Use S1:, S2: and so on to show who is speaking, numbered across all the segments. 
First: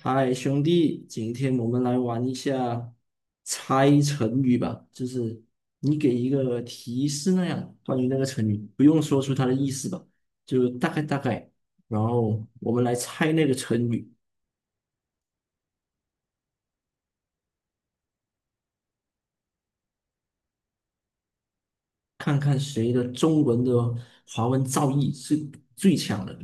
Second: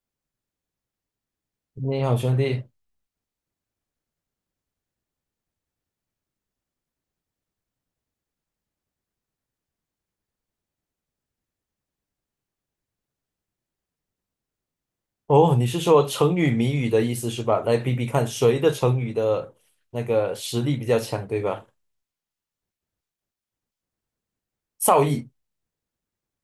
S1: 嗨，兄弟，今天我们来
S2: 你好，
S1: 玩一
S2: 兄弟。
S1: 下猜成语吧，就是你给一个提示那样，关于那个成语，不用说出它的意思吧，就大概大概，然后我们来猜那个成语，
S2: 哦，你是说成语谜语的意思是吧？来比比看谁的成语的那个实力比较强，对吧？
S1: 看看谁的中文的华文造
S2: 造
S1: 诣
S2: 诣，
S1: 是最强的。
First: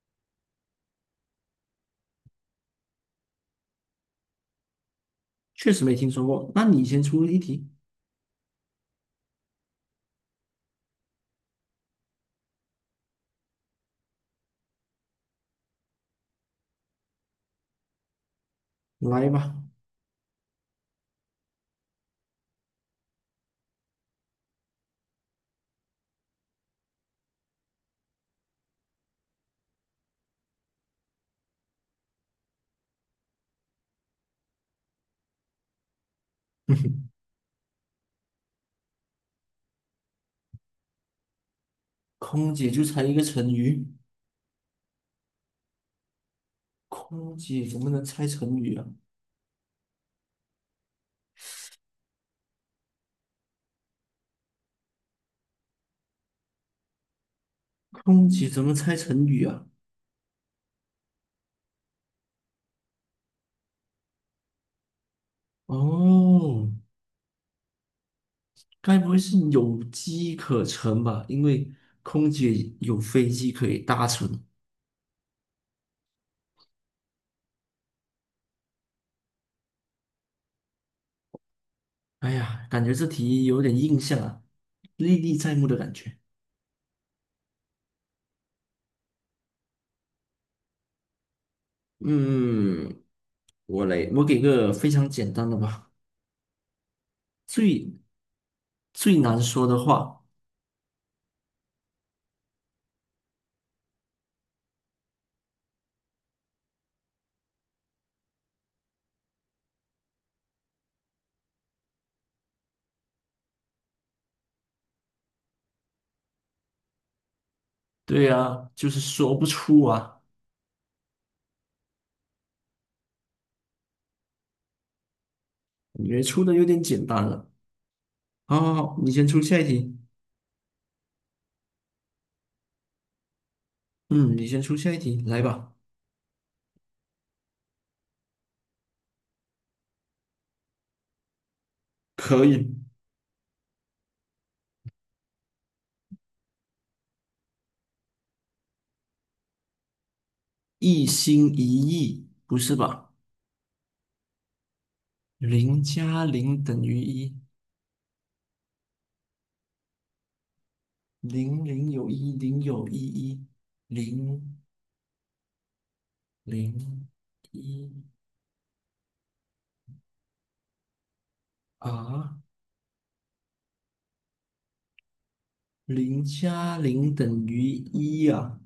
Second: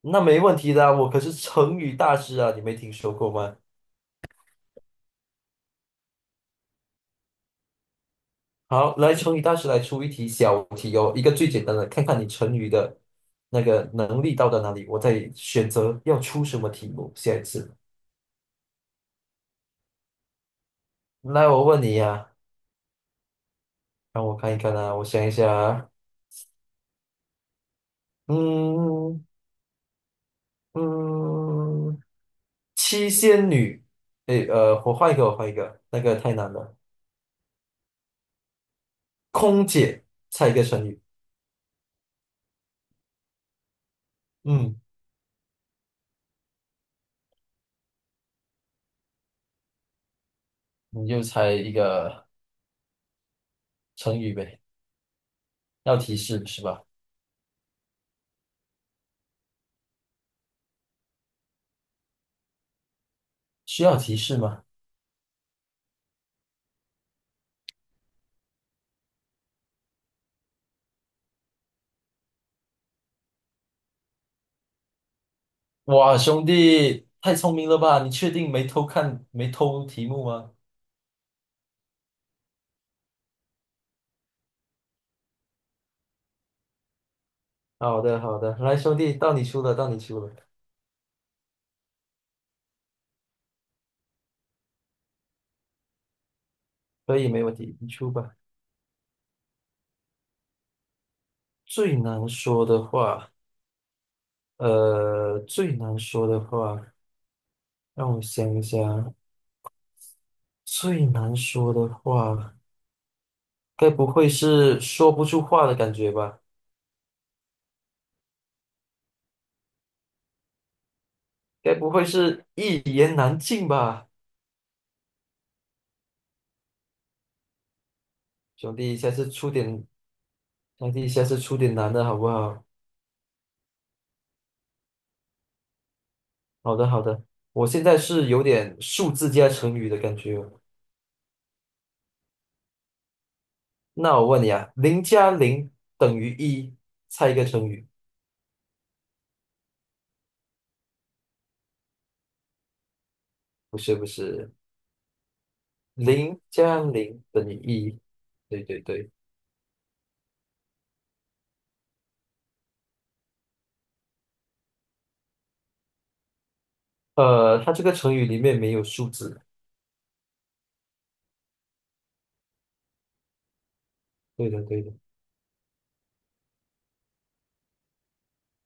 S2: 那没问题的啊我可是成语大师啊，你没听说过吗？
S1: 确实没听说过，那你先出一题，
S2: 好，来，成语大师来出一题小题哦，一个最简单的，看看你成语的那个能力到达哪里，我再选择要出什么题目。下一次，
S1: 来吧。
S2: 来，我问你呀、让我看一看啊，我想一下啊，嗯嗯。七仙女，诶，我换一个，我换一个，那个太难了。空姐，猜一个成语。
S1: 空姐就猜一个成语，
S2: 嗯，
S1: 空姐怎么能猜成语啊？
S2: 你就猜一个成语呗，要提示是吧？
S1: 空姐怎么猜成语啊？
S2: 需要提示吗？
S1: 哦，该不会是有机可乘吧？因为空姐有飞机可以搭乘。
S2: 哇，兄弟，太聪明了吧？你确定没偷看，没偷题目吗？
S1: 哎呀，感觉这题有点印象啊，历历在目的感觉。
S2: 好的，好的，来，兄弟，到你出了，到你出了，
S1: 嗯，我来，我给个非常简单的吧，
S2: 可以，没问题，你
S1: 最
S2: 出吧。
S1: 最难说的话，
S2: 最难说的话，最难说的话，让我想一想，最难说的话。该不会是说不出话的感觉吧？
S1: 对啊，就是说不出啊，
S2: 该不会是一言难尽吧？
S1: 感觉出的有点简单了。好好
S2: 兄弟，
S1: 好，你
S2: 下
S1: 先
S2: 次
S1: 出
S2: 出
S1: 下一
S2: 点，
S1: 题。
S2: 兄弟，下次出点难的好不好？
S1: 嗯，你先出下一题，来吧。
S2: 好的，好的。我现在是有点数字加成语的感觉哦。
S1: 可以，
S2: 那我问你啊，零加零等于一，猜一个成语。
S1: 一心一意，不是吧？
S2: 不是不是，
S1: 零加
S2: 零
S1: 零
S2: 加
S1: 等于
S2: 零
S1: 一，
S2: 等于一。对对对，
S1: 零零有一，零有一一，零零
S2: 它这
S1: 一
S2: 个成语里面没有数字。
S1: 啊，
S2: 对的对的
S1: 零加零等于一啊，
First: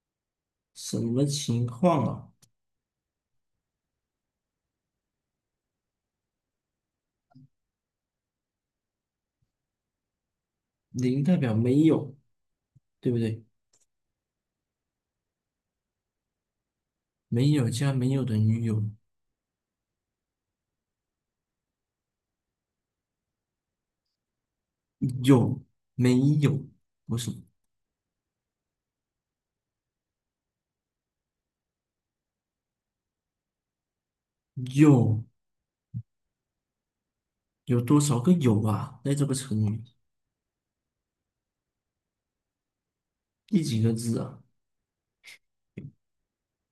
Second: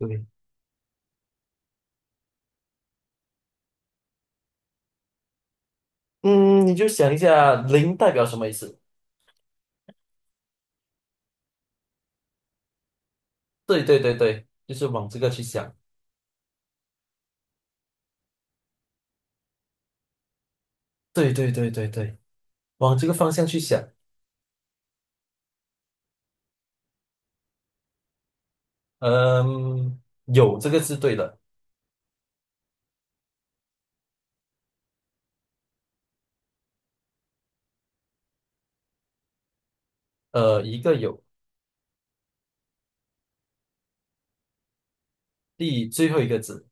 S2: 对。
S1: 什么情况啊？
S2: 嗯，你就想一下，零代表什么意思？
S1: 零代表没有，对不对？
S2: 对对对对，就是往这个去想，
S1: 没有加没有等于有，
S2: 对对对对对，往这个方向去想，
S1: 有没有？不是
S2: 嗯，有这个字对的，
S1: 有有多少个有啊？在这个成语
S2: 一个有，
S1: 第几个字啊？
S2: 第最后一个字，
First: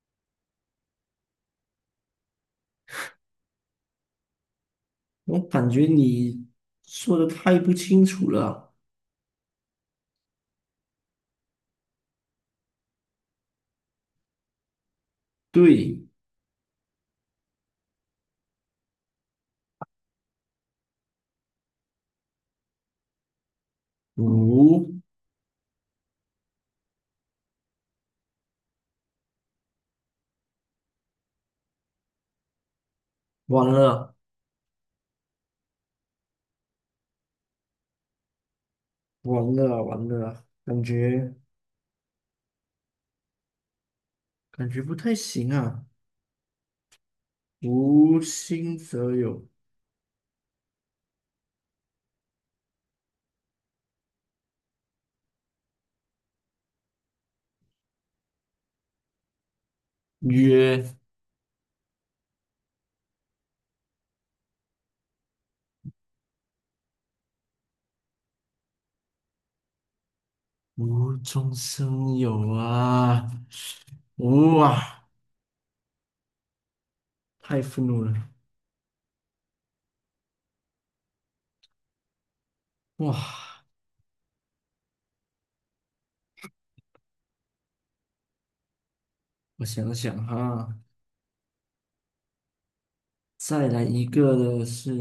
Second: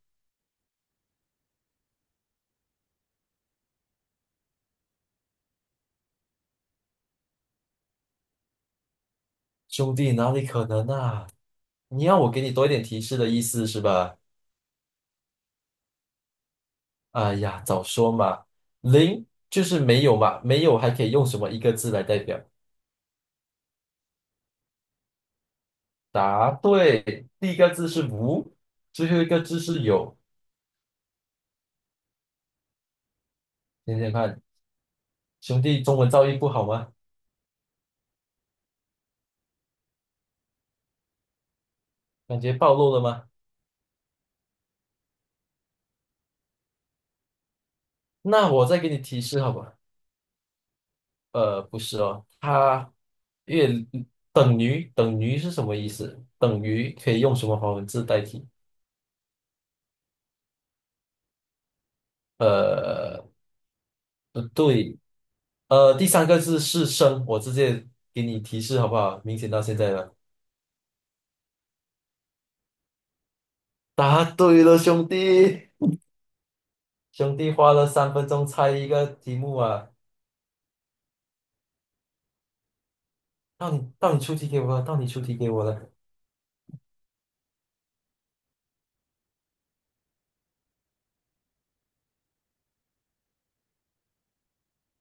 S1: 我感觉你说的太不清楚了。
S2: 兄弟哪里可能啊？你要我给你多一点提示的意思是吧？
S1: 对，
S2: 哎呀，早说嘛，零就是没有嘛，没有还可以用什么一个字来代表？
S1: 五，
S2: 答对，第一个字是无，最后一个字是有，
S1: 完
S2: 想想
S1: 了，
S2: 看，兄弟中文造诣不好吗？
S1: 完了，完了，感觉
S2: 感觉暴露了吗？
S1: 感觉不太行啊。无
S2: 那我
S1: 心
S2: 再给你
S1: 则
S2: 提示
S1: 有，
S2: 好吧。不是哦，它越等于是什么意思？等于可以用什么华文字代替？
S1: 曰
S2: 呃，不对，第三个字是生，我直接给你提示好不好？明显到现在了，
S1: 无中生有啊！
S2: 答对了，
S1: 哇，
S2: 兄弟，兄弟
S1: 太
S2: 花了
S1: 愤怒了！
S2: 3分钟猜一个题目啊，
S1: 哇，
S2: 到你出题给我了，到你出题给我了，
S1: 我想想哈，再来一个的是，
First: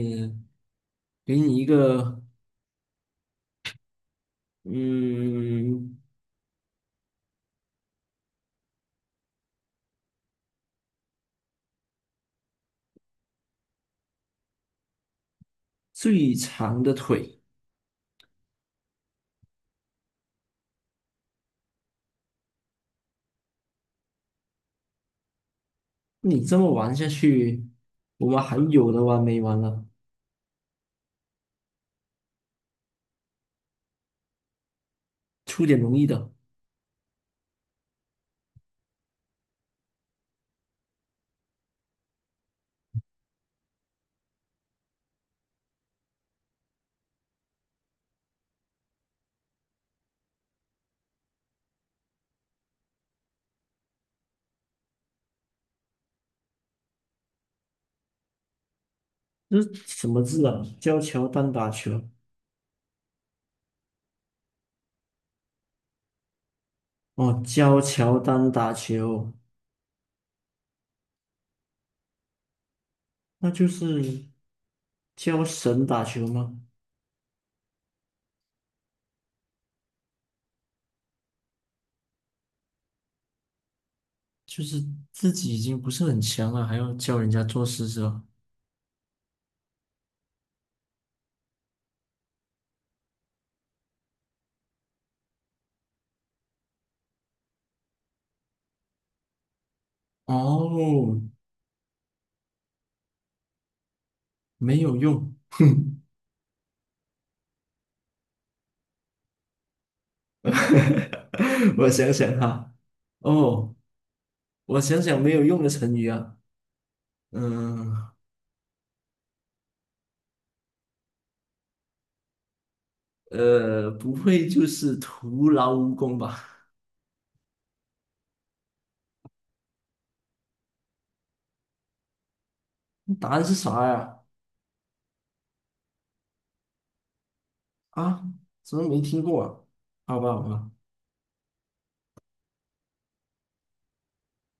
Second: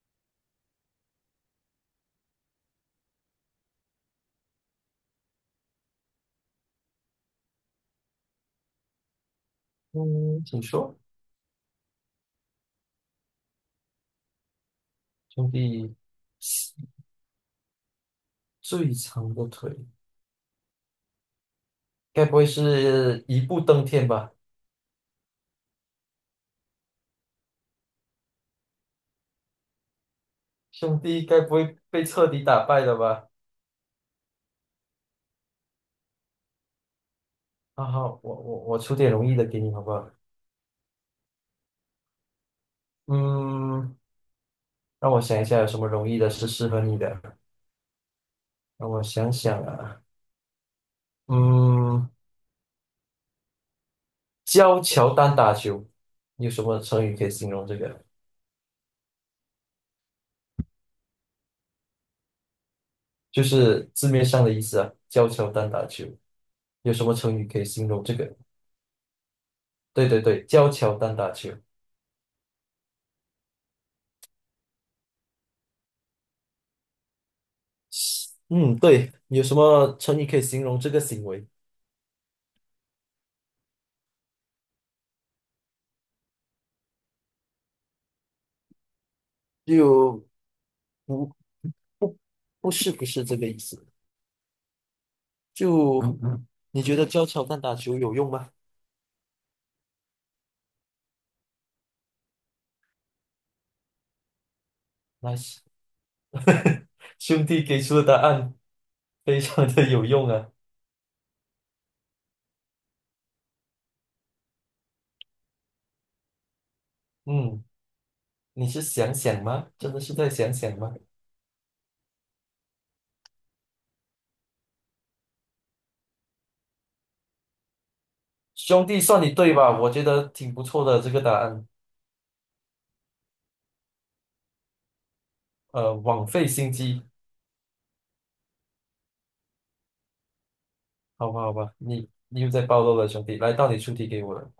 S1: 给你一个，嗯，
S2: 嗯，请说，兄弟，
S1: 最长的腿。
S2: 最长的腿，该不会是一步登天吧？
S1: 你这么玩下去，我们还有的玩没完了？
S2: 兄弟该不会被彻底打败了吧？
S1: 出点容易的。
S2: 啊好，我出点容易的给你，好不好？嗯，让我想一下有什么容易的是适合你的。让我想想啊，嗯，教乔丹打球，有什么成语可以形容这个？
S1: 这是什么字啊？教乔丹打球
S2: 就是字面上的意思啊，教乔丹打球，有什么
S1: 哦，
S2: 成语可以
S1: 教
S2: 形容这
S1: 乔
S2: 个？
S1: 丹打球，
S2: 对对对，教乔丹打球。
S1: 那就是教神打球吗？
S2: 嗯，对，有什么成语可以形容这个行为？
S1: 就是自己已经不是很强了，还要教人家做事是吧？
S2: 就不不不是不是这个意思。就你觉得教乔丹打球有用吗？
S1: 哦，没有
S2: n
S1: 用，
S2: i c e
S1: 哼，
S2: 兄弟给出的答案非常的有用啊。
S1: 我想想哈，哦，我想想没有用的成语啊，
S2: 嗯，
S1: 嗯，
S2: 你是想想吗？真的是在想想吗？
S1: 不会就是徒劳无功吧？
S2: 兄弟，算你对吧？我觉得挺不错的这个答案。
S1: 答案是啥呀？
S2: 枉费心机，
S1: 啊，怎么没听过啊？好吧，好吧。
S2: 好吧，好吧，你又在暴露了，兄弟。来，到你出题给我了。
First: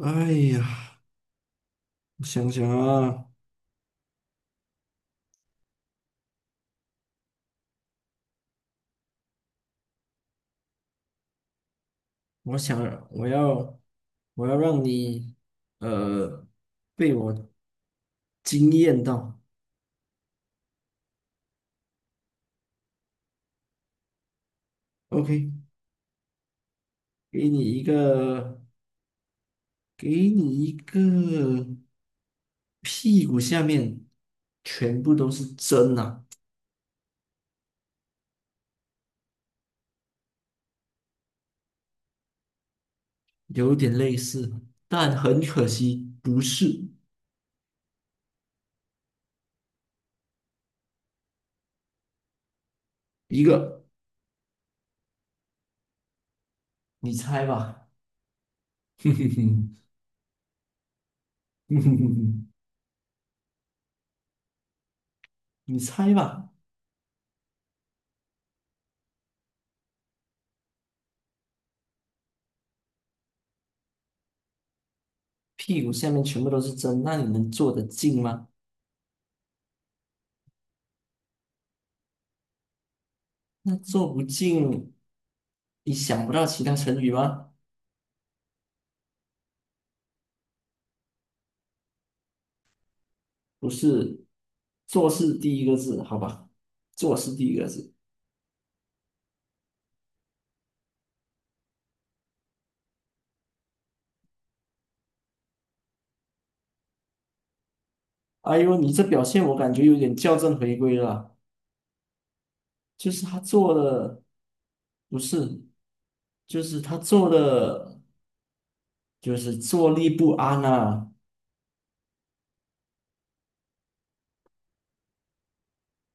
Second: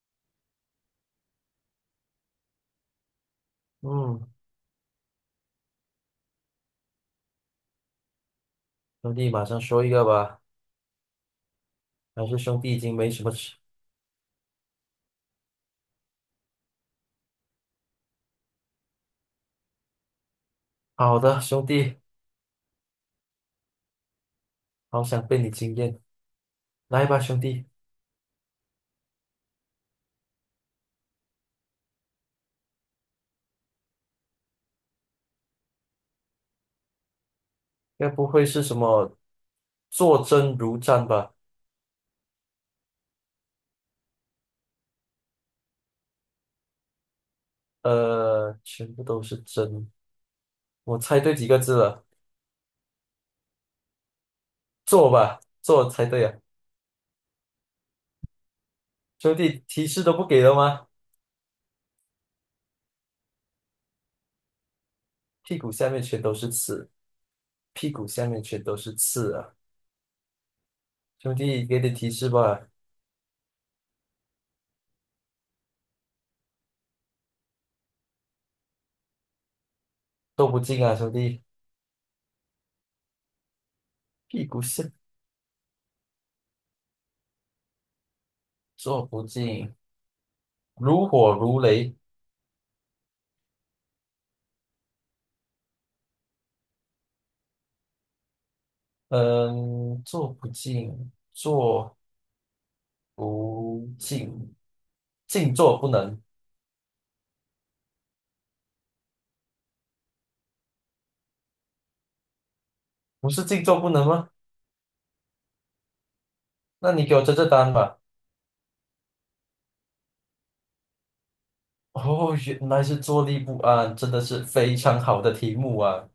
S1: 哎呀，我想想啊，
S2: 嗯，兄弟，马上说一个吧。还是
S1: 我
S2: 兄弟已
S1: 想
S2: 经没什
S1: 我
S2: 么吃
S1: 要我要让你呃被我惊艳到。
S2: 好的，兄弟，好想被
S1: OK，
S2: 你惊艳。来吧，兄
S1: 给你
S2: 弟。
S1: 一个给你一个屁股下面全部都是针啊，
S2: 该不会是什么坐针如毡吧？
S1: 有点类似，但很可惜不是
S2: 全部都是针，我猜对几个字了？
S1: 一个。
S2: 坐吧，坐猜对啊！
S1: 你猜吧，哼哼
S2: 兄弟，
S1: 哼，
S2: 提示都不给了吗？
S1: 哼哼哼哼，
S2: 屁股
S1: 你
S2: 下面
S1: 猜
S2: 全都
S1: 吧，
S2: 是刺，屁股下面全都是刺啊！兄弟，给点提示吧，
S1: 屁股下面全部都是针，那你能坐得进吗？
S2: 都不进啊，兄弟，
S1: 那坐不
S2: 屁股下
S1: 进，你想不到其他成语吗？
S2: 坐不进，如火如雷，
S1: 不是，做事第一个字，好吧？做事第一个字。
S2: 嗯，坐不进，坐不进，静坐不能，
S1: 哎呦，你这表现我感觉有点校正回归了，就是
S2: 不
S1: 他
S2: 是静
S1: 做
S2: 坐不能
S1: 的
S2: 吗？
S1: 不是，就是
S2: 那
S1: 他
S2: 你给我
S1: 做
S2: 这单吧。
S1: 的就是坐立不安啊，
S2: 哦，原来是坐立不安，真的是非常好的题目啊！